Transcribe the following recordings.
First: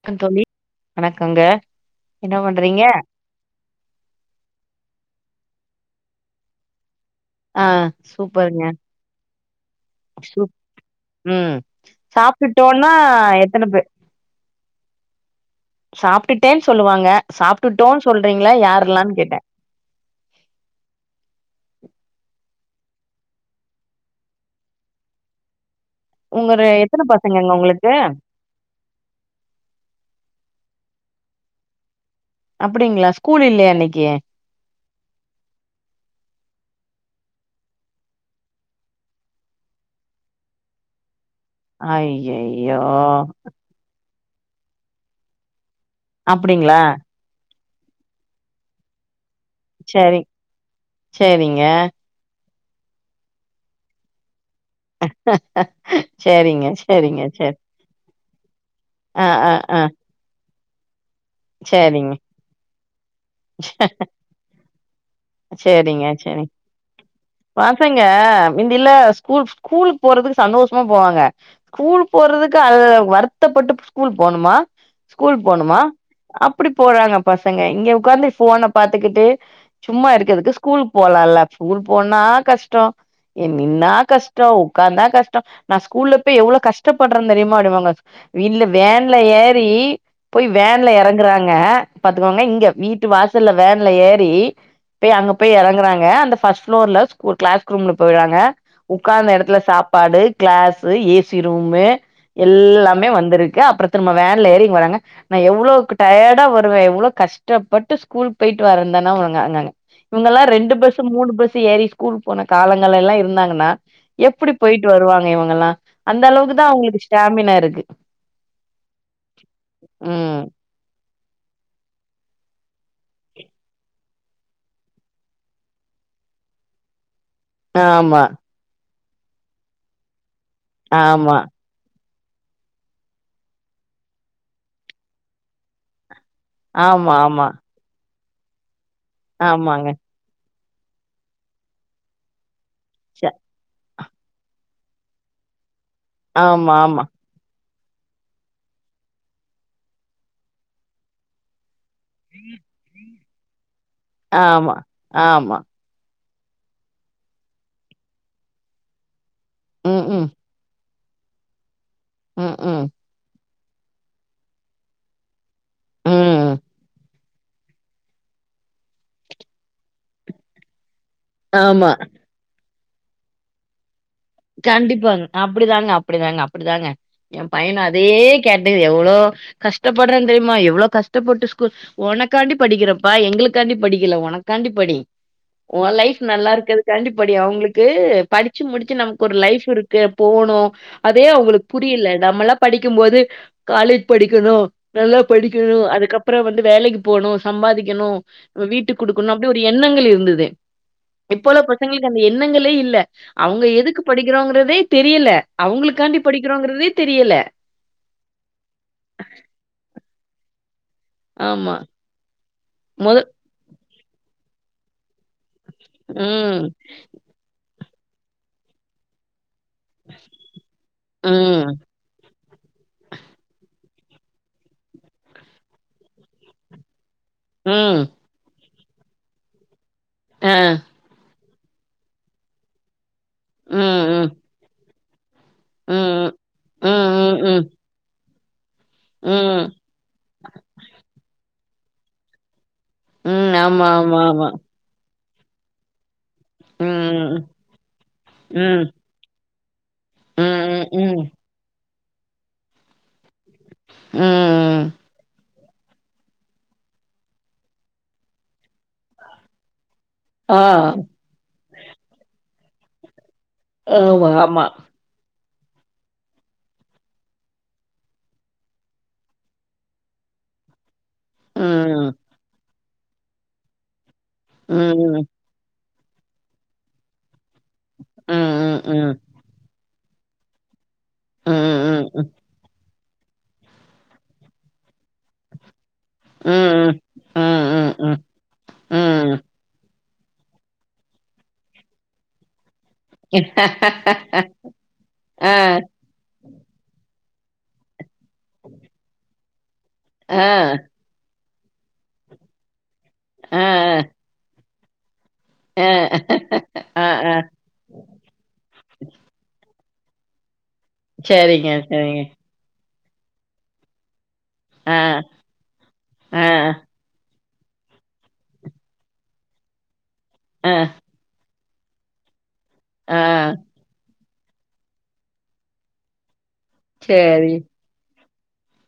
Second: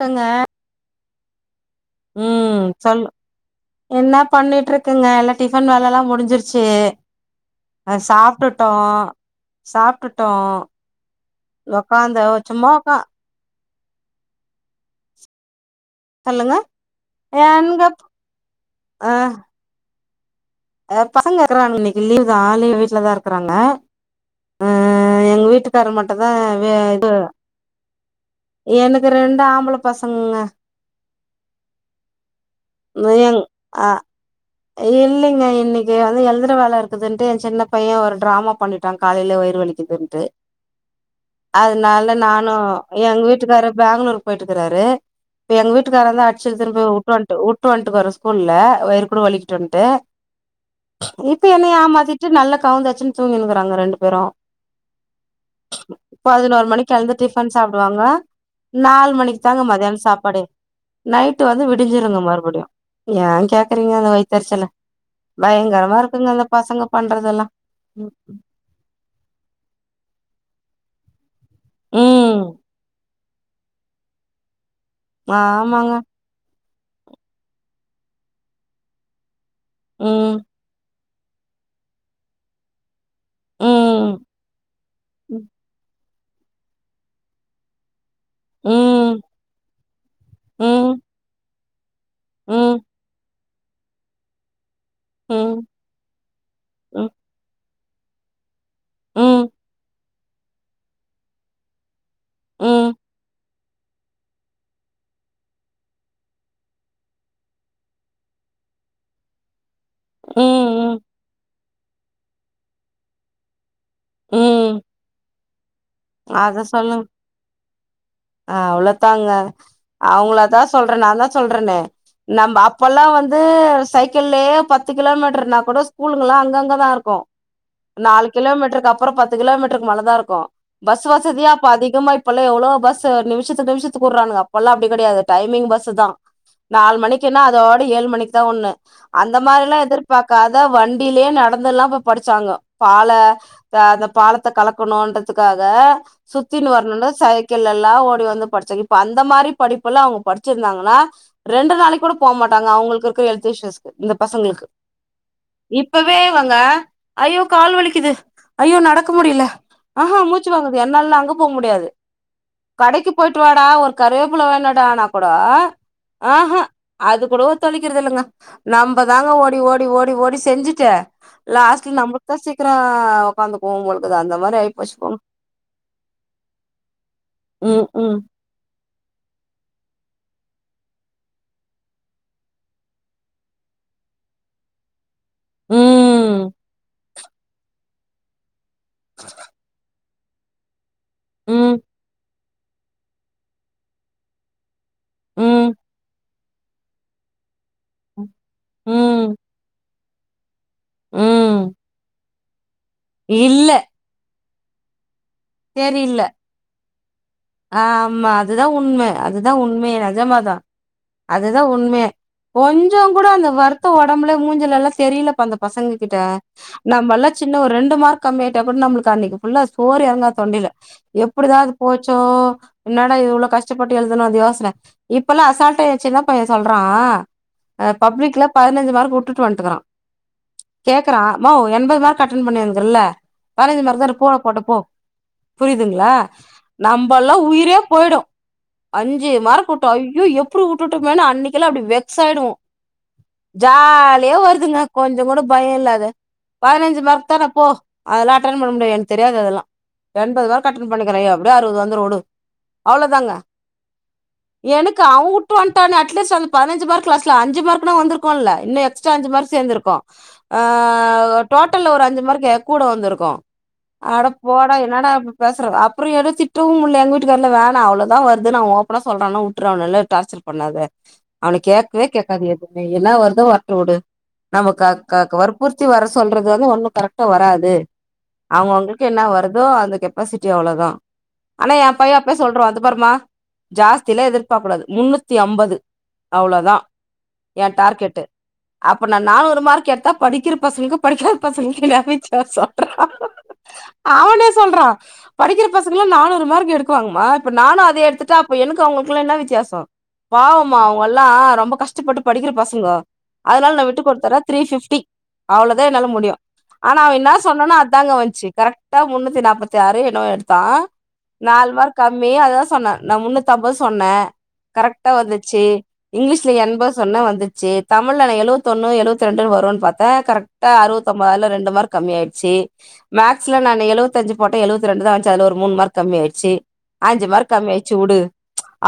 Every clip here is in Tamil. க்குங்க க்கந்தோழி வணக்கங்க. என்ன ம் பண்றீங்க சம் என்னா பண்ணிட்ருக்குங்க எல்லா டிஃபன் வேலல்லா முடிஞ்சிருச்சு. ஆ அ சூப்பருங்க சாப்டுட்டோ சாப்டுட்டோ. சூப் ம் சாப்டுட்டோன்னா எத்தன பே சொல்லுங்க சாப்டுட்டேன் சொல்லுவாங்க எங்க சாப்டுட்டோன் சொல்றீங்ளா அ யாரெல்லான் கேட்டே. பசங்க இருக்கறான்னு இன்னைக்கி லீவ் தா ஆலே வீட்டுல தா இருக்கறாங்க ஆ எங்க வீட்டுக்காரங்க மாட் உங்கள எத்தனை பசங்கங்க உங்களுக்கு எனக்கு ரெண்டு ஆம்பளை பசங்கங்க அப்டிங்களா நொயங் ஸ்கூல் இல்லையா அ இன்னைக்கு இல்லைங்க இன்னைக்கி வந்து எழுதுற வேல இருக்குதுன்ட்டு எ சின்ன பைய ஒரு டிராமா பண்ணிட்டா காலையிலே வயிரு வலிக்குதுன்ட்டு அதனால நானு ஐயையோ எங்க வீட்டுக்கார பெங்களூருக்கு போயிட்டு இருக்காரு இப்ப எங்க வீட்டுக்காரந்தா அடிச்ச இழுத்துட்டு அப்டிங்களா போய் வுட்டுட்டு வந் ட்டு வுட்டு வந்துட்டுருப்பாரு ஸ்கூல்லல வயிறு கூட வலிக்கிட்டுன்ட்டு சரி இப்ப சரிங்க என்னய ஏமாத்திட்டு நல்லா கவுந்துசடிச்சுன்னு தூங்கினனுக்கறாங்க ரெண்டு பேரு சரிங்க பதினொரு மணிக்கு எழுந்து சரிங்க டிஃபன் சரி சாப் டுவாங்க நாலு ஆ மணிக்கு ஆ தாங்க ஆ மத்தியான சாப்பாடே நை ட்டு வந்து சரிங்க விடிஞ்சிருங்க மறுபடியு ஏ கேக்குறீங்க அந்த வைத்தரிச்சல செரிங்க சரி பண்றதெல்லா பசங்க மிந்தியெல்லா ஸ்கூல் ஸ்கூலுக்கு போறதுக்கு சந்தோஷமா போவாங்க ஸ்கூல் ம் போறதுக்கு அது வருத்தப்பட்டு ஸ்கூல் போணுமா ஸ்கூல் போணுமா ஆமாங்க அப்டி போறாங்க பசங்க இங்க உக்காந்து போனை பாத்துக்கிட்டு சும்மா ம் இருக்கதுக்கு ஸ்கூல் போலால்ல ஸ்கூல் போனா கஷ்டோ நின்னா ம் கஷ்டோ உக்காந்தா கஷ்டோ நா ஸ்கூல்லல போய் எவ்ளோ கஷ்டப்படுறேன்னு தெரியுமா அப்டினுவாங்க இல்ல வேன்ல ம் ஏறி போய் ம் வேன்ல ம் எறங்குறாங்க பாத்துக்கோங்க இங்க ம் வீட்டு வாசல்ல வேன்ல ஏறி போய் அங்க போய் ம் எறங்கறாங்க அந்த ஃப்ஸ்ட் ப்ளோர்ல ஒரு கிளஸ்ல ரூம்ல போயிறாங்க உக்காந்த ம் எடத்துல சாப்பாடு கிளாஸ்சு ஏ சி ரூமு ம் எல்லாமே வந்திருக்கு அப்புறத்து நம்ம வேன்ல ஏறி இங்க வர்ராங்க நா எவ்ளோக்கு டயர்டா வருவே எவ்ளோ கஷ்டப்பட்டு ஸ்கூல் போயிட்டு வரந்தேனா உ ங்கங்க இவங்கல்லா ரெண்டு ம் பஸ் மூணு பஸ் ஏறி ஸ்கூல் போன காலங்கள எல்லா இருந்தாங்கன்னா எப்டி ம் போயிட்டு வருவாங்க இவங்க எல்லா அத சொல்லுங்க அ அவ்வளோதாங்க அவங்கள ம் தா சொல்றே நா தா சொல்றேன்னே நம்ம அப்பல்லா வந்து சைக்கிள்யே பத்து கிலோமீட்டர் னா கூட ஸ்கூகல்லா அங்கங்கதா இருக்கு ஆமா நாலு கிலோமீட்டருக்கு அப்புற பத்து கிலோமீட்டருக்கு மலதா இருக்கு பஸ் ஆமா வசதியா இப்ப அதிகமா இப்பல்லா எவ்வளோ பஸ்ஸு நிமிஷத்து நிமிஷத்துக்கு வுடுறானங்க அப்பல்லா அப்டி கெடையாது டைமிங் பஸ் தா நாலு ஆமா மணிக்குன்னா ஆமா அதோட ஏழு மணிக்கு தா ஒண்ணு அந்த மாரி எல்லா ஆமாங்க எதிர பாக்காத வண்டியிலயே நடந்துல்லா போய் படிச்சாங்க பாலே ச அ அந்த பாலத்தை கலக்கணுன்றதுக்காக சுத்தின்னு ஆமா ஆமா வரணுனு சைக் கிள் எல்லா ஓடி வந்து படிச்சாங்க இப்ப அந்த மாரி படிப்புல்லா அவங்க படிச்சிருந்தாங்கன்னா ரெண்டு நாளைக்கு கூட போ மாட்டாங்க அவங்களுக்கு இருக்க ஹெல்த் இஸ்சுஸ் இந்த பசங்களுக்கு ஆமா ஆமா. இப் பவே இவங்க ஐயோ கால் வலிக்குது ஐயோ நடக்க முடியல ஆஹா ம்ஹ்ம். மூச்சு வாங்குது எ என்னால்லா அங்கே போக முடியாது ம்ஹ்ம். கடைக்கு போயிட்டு வாடா ஒரு கருவேப்புல வேனுடானா கூட ம். ம் ம். ஆஹா அது கூடவு சொல்லிக்கிறது இல்லங்க நம்ம தாங்க ஓடி ஓடி ஓடி ஓடி செஞ்சுட்டு ஆமா. லாஸ்ட்ல நம்ம த சீக்கிர உக்காந்துக்கும் போல இருக்கு அந்த மாரி ஆயி போச்சு போங்க கண்டிப்பாங்க அப்டிதாங்க அப்டிதாங்க அப்டிதாங்க எ பையன ம் அதே ம் கேட்டகிரி எவ்ளோ கஷ்டப்படுறே தெரியுமா எவ்ளோ கஷ்டப்பட்டு ஸ்கூல் ஒனக்காண்டி படிக்கிறப்பா எங்களுக்காண்டி படிக்கல ஒனக்காண்டி படி ஒன் லைஃப் நல்லா ம் இருக்குறதுக் காண்டி படி அவுங்களுக்கு படிச்சு முடுச்சு நம் ஒரு லைஃப் இருக்கு போனு அதே அவுங்களுக்கு ம் புரியல நம்மலா படிக்கும் போது காலேஜ் படிக்கணும் நல்லா ம் படிக்கணும் அதுக்கப்புற வந்து வேலைக்கு போணு சம்பாதிக்கணு வீட்டுக் ம் குடுக்கணு அப்டி ஒரு எண்ணங்கள் இருந்துது இப்ப உள்ள ம் பசங்களுக்கு அந்த எண்ணங்களே இல்ல அவுங்க இல்ல எதுக்கு படிக்கிறோங்கிறதே தெரியல அவங்களுக்காண்டி படிக்கிறோங்கறதே தெரியல ஆ ஆமா அதுதா உண்ம அதுதா உண்மையே நெஜமாதா அதுதா ஆமா. உண்ம கொஞ்சோ மொத கூட அந்த வருத்தம் உடம்புல மூஞ்சீலலா தெரியிலபா இந்த பசங்க கிட்ட ம். நம்மல்லா சின்ன ஒரு ரெண்டு மார்க் கம்மி ஆயிட்டா கூட நம்மளுக்கு அன்னைக்கு ஃபுல்லா சோரே தொன்டல எப்டிதா இது ம். போச்சோ என்னடா இவ்வளவு கஷ்டப்பட்டு எழுதனோ அந்த யோசன இப்பல்லா அசால்டா என் சின்ன பையன் சொல்றா அ ம். பப்ளிக்ல பதினஞ்சு மார்க் வுட்டுட்டு வந்ட்டுகிறா ஆ கேக்குறா மாவ் எண்பது மார்க் அட்டன் பண்ணி இருக்குறேல பதினஞ்சு மார்க் ம். தானே ம். போனா போட்டு போ புரியுதுங்களா ம். நம்ப எல்லா ம். ம். உயிரே போயிடு அஞ்சு ம். மார்க் வு ட்டோ ஐயோ எப்டி விட்டுட்டோமேனு அன்னைக்கி எல்லா அப்டி வெக்ஸ் ஆயிடுவோ ம். ஆமா, ஆமா, ஜாலியா ஆமா. வருதுங்க கொஞ்ச கூட பய இல்லாத பதினஞ்சு மார்க் ம். தானே போ அதெல்லா அட்டென் பண்ண ம். முடியாது எனக்கு தெரியாது அதெல்லா எண்பது மார்க் ம். அட்டன் பண்ணிக்கிறே ம். எப்படியு ஆறுவது வந்துரு வுடு அவ்ளோ தாங்க ம். எனக்கு அவுட் ட்டு வன்டானே அட்லீஸ்ட் அந்த பதினஞ்சு மார்க் லாஸ்ட்ல அஞ்சு மார்க் னா வந்திருக்குல்ல இன்னு எக்ஸ்ட்ரா அஞ்ச மார்க் சேந்துருக்கு ஆ டோட்டல்ல ஒரு அஞ்சு மார்க் கூட வந்திருக்கு அட ஆமா, போ ஆமா. என்னடா பேசுற அப்புற எது திட்டவு முடில எங்க வீட்டுக்காரு வேணா அவ்ளோதா வருது அவன் ஓப் பனா சொல்றான்ல விட்ரு அவன நல்லா டார்ச்சர் பண்ணாத அவன கேக்கவே ம். கேக்காது என்னா வருதோ வரட்டு வுடு நம்ம க க ம். க வரு பூர்த்தி வர சொல்றது வந்து ஒண்ணு கரெக்டா வராது ம். அவுங்க அவுங்களுக்கு ம். என்ன வரு தோ அந்த கெப்பாசிட்டி அவ்ளோதா ம். ஆனா என் ம். பையன் ம். அப்பே சொல்ரூவா பாருமா ஜாஸ்திலா எதிர்பார்க்க கூடாது முன்னூத் த்தி ஐம்பது அவ்ளோ தா ம். ம். எ ம். ம். டார்கெட்டு அப்ப நா ம். நானூறு மார்க் எடுத்தா படிக்கிற பசங்க்கு படிக்காத பசங்க்கு [unintelligible] றா ஹா ஹா ஹா சொல்றா படிக்கிற பசங்கலா நானூறு மார்க் எடுக்குவாங்கமா இப்ப நானு அதே எடுத்து ட்டா அப்ப எனக்கு அவங்களுக்லா என்ன வித்தியாச ஆ. பாவமா அவங்கெல்லா ரொம்ப கஷ்டப்பட்டு படிக்கிற பசங்கோ ஆ, அதனால நா விட்டு கொடுத்தறே த்ரீ பிஃப்டி அவ்ளதா ஆ, என்னால முடியு ஆனா ஆ, அவ என்ன ஆ. சொன்னானோ அதாங்க வந்ச்சு கரெக்டா முன்னூத்தி நாப்பத்தி ஆறு என்னவோ எடுத்தா சரிங்க, நாலு மார்க் சரிங்க. கம்மி அதுதா சொன்னே நா முன்னுத்தம்பது சொன்னே ஆ, கரெக்டா வந்து ச்சு ஆ, இங்கிலீஷ்ல எண்பது சொன்னே வந்துச்சு தமிழ்ல எழுவத் ஒன்னு எழுவத்தி ரெண்டு வரும்னு பாத் தே கரெக்டா ஆ, அறுவத் ஒன்ப அதுல ரெண்டு மார்க் கம்மி ஆயிடுச்சு ஆ. மேக்ஸ்ல நானு எழுவ தஞ்சு போட்டே எழுவத்தி ரெண்டு தா வந்ச்சு அதுல ஒரு மூணு மார்க் கம்மி ஆயிடுச்சு அஞ்சு சரி. மார்க் கம்மி ஆயி ச்சு வுடு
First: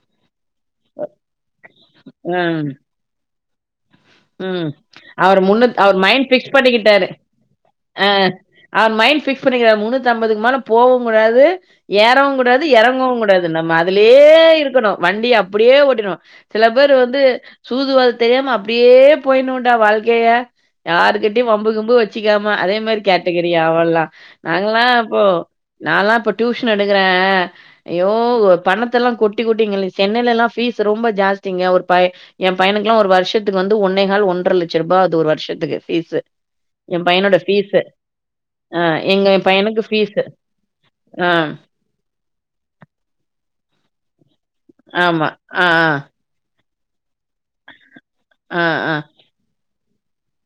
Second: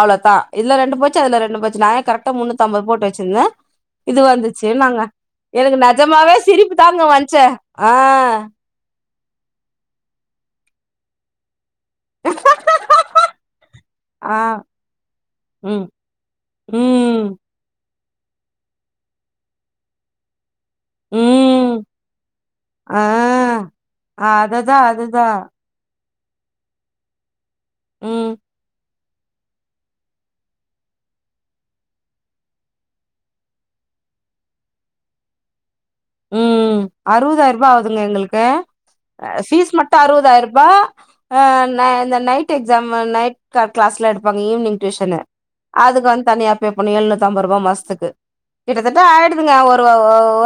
அவ்ளோதா இதுல ரெண்டு போச்சு அதுல ரெண்டு போச்சு நா எ கரெக்டா ம், முன்னூத்தம்பது போட்டுச் வச்சுருந்தே இது வந்துச்சு ம். நாங்க அவரு முன்ன எனக்கு அவரு மைண்ட் நெஜமாவே ஃபிக்ஸ் சிரிப்பு தாங்க வந்ச்சு ஆ அவ மைண்ட் பிஃக்ஸ் பண்ணிக்கிறா முன்னூத்தம்பதுக்கு மேல போகவு கூடாது ஏறவு கூடாது எறங்கவு கூடாது நம்ம அதுலயே ஆ இருக்கணு வண்டி அப்டியே ம் ஓட்டிரு சில பேரு வந்து ம் சூதுவாது தெரியாம அப்படியே போயிர்னுன்டா வாழ்க்கைய யாருகிட்டயு வம்பு ம் கம்பு வச்சுக்காம அதே மாரி ஆ கேட்டகிரி அவல்லா அதுதா நாங்கல்லா அப்போ அதுதா நாலா இப்போ டியூஷன் எடுக்குற ஐயோ ம் பணத்தெல்லா கொட்டி கொட்டிங்க சென்னைலல்லா பீஸ் ரொம்ப ஜாஸ்திங்க ஒரு பை எ பையனுக்கெல்லா ஒரு வருஷ த்துக்கு வந்து ஒன்னே கால் ஒன்ற லச்ச ரூபா ஆது ஒரு வருஷத்துக்கு பீஸூ ம் அறுவதாயிரூபா ஆவுதுங்க எங்களுக்கு ஆ எங்க பீஸ் பையனுக்கு மட்டு ஃபீஸு. அறுவதாயிரூபா ஆ, அ இந் இந்த நைட்டு எக்ஸமு நைட் க்ள க்ளஸ்லா எடுப்பாங்க ஈவ்னிங் டியூஷனு ஆமா. ஆ, அதுக்கு வந் தனியா பே பண்ண எழுநூத்தம்பது ரூபா மாஸ்துக்கு ஆ, ஆ, ஆ, கிட்டத்தட்ட ஆய்டுத்துங்க ஒரு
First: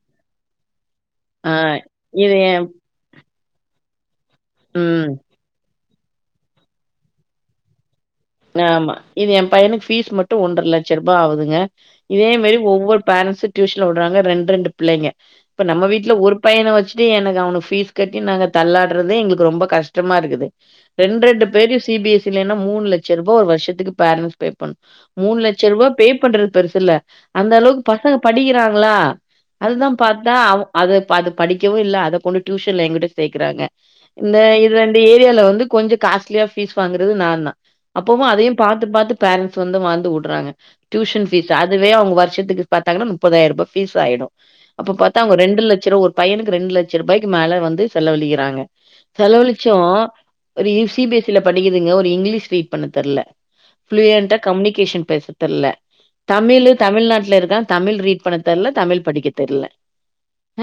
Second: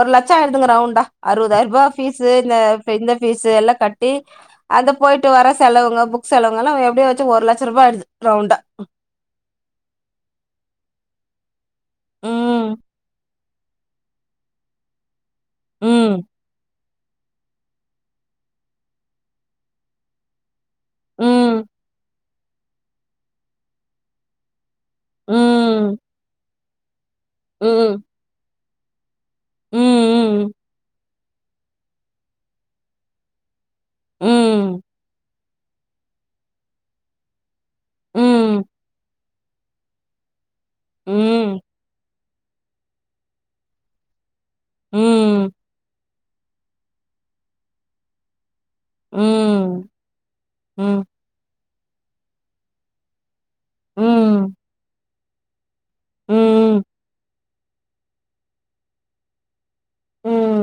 ஒரு லச் சோ ஆய்டுதுங்கற ரவுண்டா ஆ. அறுவதாயிரூபா பீஸ்சு இது இந்த என் இப்ப இந்த பீஸ் எல்லா கட்டி அது ம். போய்ட்டு வர செலவுங்க புக் செலவுங்கல்லா எப்டிய வச்சு ஒரு லச்ச ரூபா ஆய்டுது ஆமா இது எ பையனுக்கு ஃபீஸ் மட்டு ஒன்ற லச்ச ரூபா ஆவுதுங்க இதே மாரி ம் ஒவ்வொரு பேரன்ஸு டியூஷன்ல விடுறாங்க ரெண்டு ரெண்டு பிள்ளைங்க இப்ப நம்ம வீட்ல ம் ஒரு பையன வச் சி எனக்கு அவன பீஸ் கட்டி நாங்க தள்ளாடுறது எங்களுக்கு ரொம்ப கஷ்டமா இருக்குது ரெண்டு ரெண்டு ம் பேரையு சி பி எஸ் இ ன்னா மூணு லச்ச ரூபா ஒரு வருத்துக்கு பேரன்ட்ஸ் பேப் மூணு லச்ச ரூபா ம் பே பண்றது பெருசு இல்ல அந்த அளவுக்கு ம் பசங்க படிக்கிறாங்ளா ம் அதுதா பாத்தா ம் அவ அது அது படிக்கவு இல்ல அத கொண்டு டியூஷன்ல எங்கிட்ட சேக்குறாங்க இந்த இது ம் ரெண்டு ஏரியால வந்து கொஞ்சோ காஸ்ட்லியா ஃபீஸ் வாங்குறது நாந்தா அப்பவு அதையு ம் பாத்து பாத்து பேரண்ட்ஸ் வந்து வாந்து உடுறாங்க டியூஷன் ஃபீஸ் ம் அதுவே அவங்க வருஷத்துக்கு பாத்தாங்கனா முப்பதாயிரூபா் பீஸ் ஆய்டு அப்ப பாத்தா அவங்க ம் ரெண்டு லச்ச ரூ ஒரு பையனுக்கு ரெண்டு லச்ச ரூபாய்க்கு மேல வந்து செலவிழிக்கிறாங்க செலவலிச்சு ம். ஒரு சி ம். பி எஸ் இ ல படிக்குதுங்க ஒரு இங்லீஷ் ரீட் பண்ண தெர்ல புளியண்டா ம். கம்யூனிகேஷன் பேச தெர்ல தமிழு ம். தமிழ்நாட்ல இருக்கா தமிழ் ரீட் பண்ண தெர்ல தமிழ் படிக்க தெர்ல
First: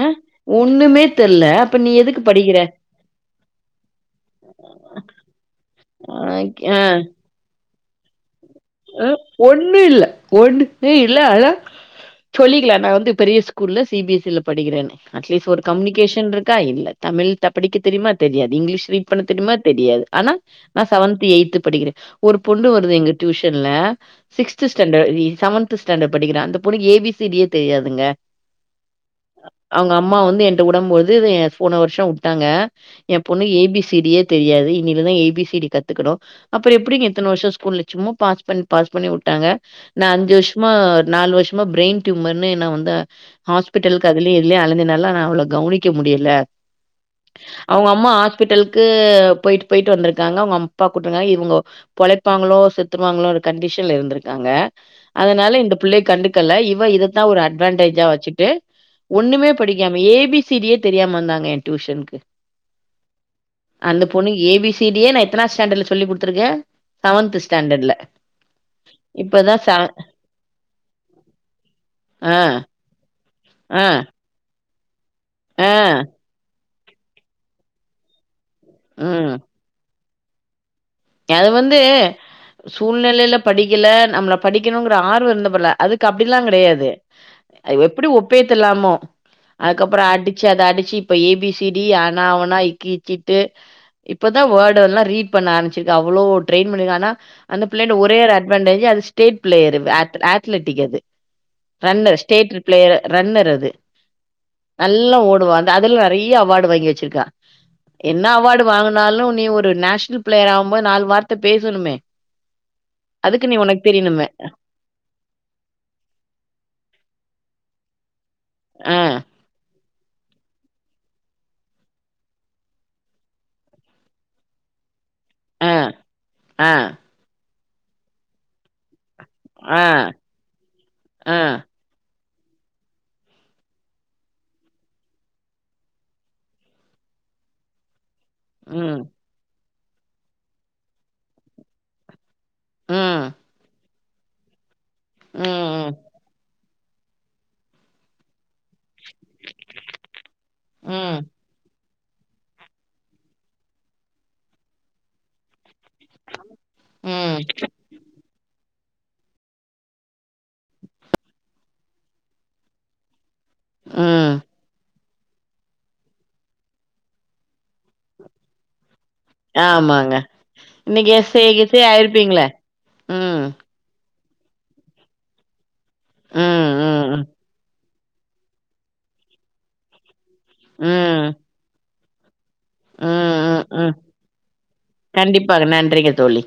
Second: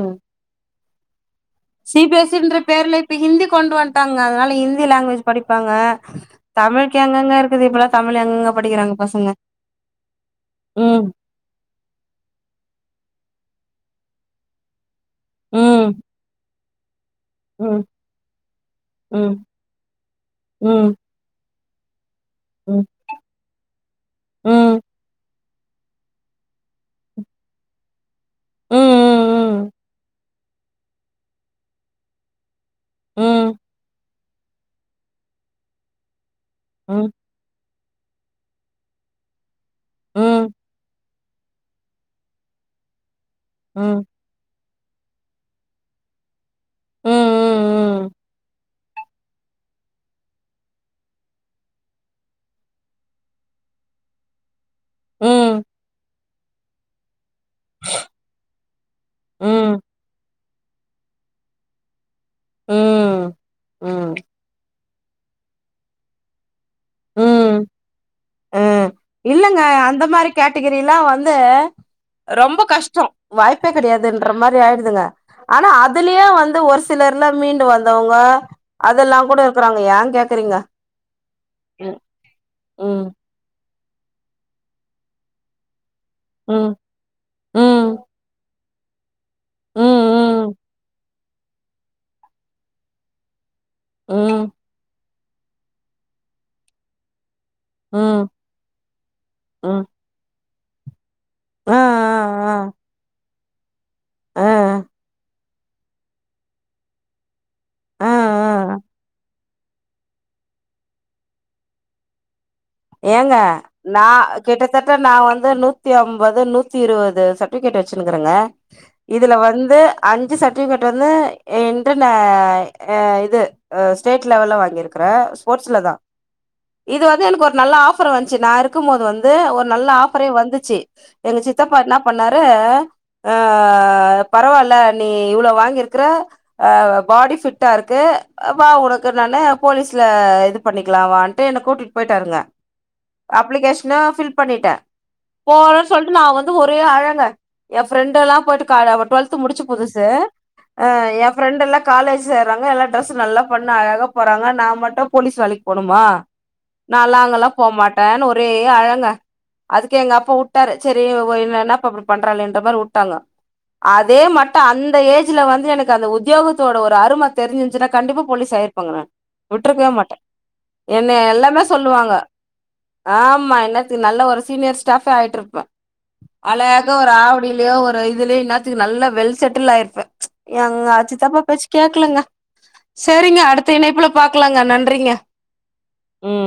அ ஒண்ணுமே தெர்ல நீ சி பி எதுக்கு எஸ் இ ன்ற படிக்கிற? பேர்ல இப்ப ஹிந்தி கொண்டு வந்துட்டாங்க அதனால ஹிந்தி லங்குவேஜ் படிப்பாங்க அ, ஆ. தமிழ்க்கு எங்கங்க இருக்குது இப்பல்ல தமிழ் எங்கங்க படிக்கிற அ ஒண்ணு இல்ல ஒண்ணுமே ம். இல்ல ஆனா சொல்லிக்கலா நா வந்து பெரிய ஸ்கூல்ல சி பி எஸ் இ ல படிக்கிறன்னு அட்லீஸ்ட் ஒரு ம். கம்யூனிகேஷன்ரு க்கா இல்ல தமிழ் த படிக்க ம். தெரிமா தெரியாது இங்லீஷ் ரீட் பண்ண ம். தெரிமா தெரியாது ஆனா நா ம். செவன்த் எய்த்து படிக்கிற ஒரு பொண்ணு ம். வருது இங்க ல சிக்ஸ்த் ம். ம். ஸ்டண்ட் இ செவன்த் ஸ்டண்ட்ட் படிக்கிறா அந்த பொண்ணுக்கு ஏ பி சி டி ஏ தெரியாதுங்க ம். அவங்க அம்மா வந்து என்ட்ட உடம்போது எ போன வருஷோ உட்டாங்க எ பொண்ணு ம். ஏ பி சி டி யே தெரியாது இனில தா ஏ பி சி டி கத்துக்கணு அப்புறோ எப்டிங்க ம். இத்தன வருஷோ ஸ்கூல்ல சும்மா பாஸ் பன் பாஸ் பண்ணி உட்டாங்க நா ம். அஞ்சு ம். வருஷமா நாலு வருஷமா ப்ரெய்ன் டயூமர்னு நா வந்த ம். ஹாஸ்பிட்டல்க்கு அ இதுலயு இதுலே அழஞ்ச நால நா அவள கவனிக்க முடியல ம். அவங்க அம்மா ம். ஹாஸ்பிட்டல்க்கு போய்ட்டு போய்ட்டு வந்திருக்காங்க அவங்க அப்பா கூட்டு இ [unintelligible] இவங்க பொழைப்பாங்களோ செத் துருவாங்களோ ஒரு கண்டிஷன்ல இருந்திருக்காங்க அதனால இந்த புள்ளைய கண்டுக்கல்ல இவ இத தா ஒரு அட்வன்டேஜ்ஜா வச்சிட்டு ஒண்ணுமே ம். படிக்காம ஏ பி சி டி யே தெரியாம வந்தாங்க எ டியூஷன்க்கு ம். அந்த பொண்ணு ஏ பி [unintelligible] நா எத்தனா ஸ்டாண்டர்ட்ல சொல்லிகுடுத்துருக்க சவன்த்து ம். ஸ்டாண்டர்டுல ம் இல்லங்க அந்த மாரி கேட்டகிரிலா வந்து ஆ ரொம்ப கஷ்டோ வாய்ப்பே ஆ கெடையாதுன்ற மாரி ஆயிருதுங்க அனா ஆ அதுலயே வந்து ஒரு சிலர்லா மீண்டு வந்தவங்க அதெல்லா ம் கூட இருக்கறாங்க ஏ கேக்கறீங்க அது வந்து சூழ்நிலையில படிக்கல நம்மள படிக்கணுங்கற ஆர்வோ இருந்தா பரல அதுக்கு அப்படிலா ம் கெடையாது ம் எப்படி ஒப்பேத்தலாமோ ம் அதுக்கப்பறோ அடிச்சு ம் அத அடிச்சு இப்ப ஏபிசிடி ஆனா ஊனா இக்கு கிட்டு ம் இப்பதா ம் வேர்ட் எல்லா ரீட் பண்ண ஆரம்ச்சிருக்க அவ்வளோ ட்ரெயின் பண்ணிருக அனா அந்த பிள்ளைட்ட ஒரே ம் ஒரு அட்வான்டேஜு அது ஸ்டேட் ப்ளேயரு ம் ஆத் ஆத்லெட்டிக் அது ஆ ஆ ரன்னர் ஸ்டேட் ரிப்லயர் ரன்னர் அது ஆ நல்ல போடுவா அந்த அதுல நறைய அவார்டு வாங்கி வெச்சிருக்கா ஆ ஆ என்ன அவார்டு ஆ வாங்குனாலு நீ ஒரு நேஷனல் பிளேயர் ஆ [unintelligible] நாலு வார்த்த பேசணுமே ஏங்க அதுக்கு நீ உனக்கு நா தெரியணுமே கேட்டக் கரட்டா நா வந்து நூத்தி ஐம்பது நூத்தி இருவது சர்டிபிகேட் வெச்சுனுக்கறங்க ஆ இதுல வந்து அஞ்சு சர்ட்டிபிகேட் வந்து என்று [unintelligible] இது அ ஸ்டேட் லெவல்ல வாங்கியிருக்கற ஆ ஸ்போர்ட்ஸ்ல தா ஆ இது வந்து எனக்கு ஒரு நல்ல ஆஃபர் வந்துச்சு நா இரு க்கும் போது வந்து ஒரு ஆ நல்ல ஆஃபரே வந்துச்சி ஆ எங்க சித்தப்பா என்ன பண்ணாரு ஆ பரவால்ல நீ இவ்ளோ வாங்கிருக்கற அ பாடி ஃபிட்டா இருக்கு வா ம் உனக்கு நானு போலீஸ்ல இது பண்ணிக்கலா வான்ட்டு என்ன கூட்டிட் போயிட்டாருங்க ம் அப்ளிகேஷன்னு ஃபில் பண்ணிட்ட போறன்னு ம் சொல்ட்டு நா வந்து ஒரே அழங்க எ பிரண்டெல்லா போயிட்டு க அவ டுவல்த்து முடிச்சு புதுசு ம் எ பிரண்டெல்லா காலேஜ் சேறாங்க எல்லா டிரெஸ் நல்லா பண்ண அழகா போறாங்க நா மட்டு போலீஸ் வேலைக்கு போணுமா நா லா ம் அங்கல்லா போமாட்டேன்னு ஒரே அழங்க அதுக்கு எங்க அப்ப உட்டாரு செரி ஒ என்ன என்னப்பா இப்டி பண்றாளோன்ற மாரி உட்டாங்க அதே ம் மட்டோ அந்த ஏஜ் ஜ்ல வந்து எனக்கு அந்த உத்தியோகத்தோட ஒரு அரும தெரிஞ்சிருந்துருச்சுனா கண்டிப்பா போலிஸ் ஆயிருப்பங்க நான் விட்டுருக்கவே மாட்ட ஆமாங்க இன்னைக்கு என்னைய எஸ்ஏ எல்லாமே கிஸ்ஏ சொல்லுவாங்க ஆயிருப்பீங்களே ம் ஆமா இந்நேரத்துக்கு நல்ல ஒரு சீனியர் ஸ்டேஃபே ஆயிட்டிருப்ப ம் அழகா ஒரு ம் ம் ஆவடிலயே ஒரு இதுலயு இன்னேத்துக்கு நல்லா வெல் செட்டில் ஆயிருப்ப எங்க ம் சித்தப்பா பேச்சு கேக்கலங்க செரிங்க ம் அடுத்த ம் இணைப்புல பாக்கலாங்க நன்றிங்க கண்டிப்பாக நன்றிங்க தோழி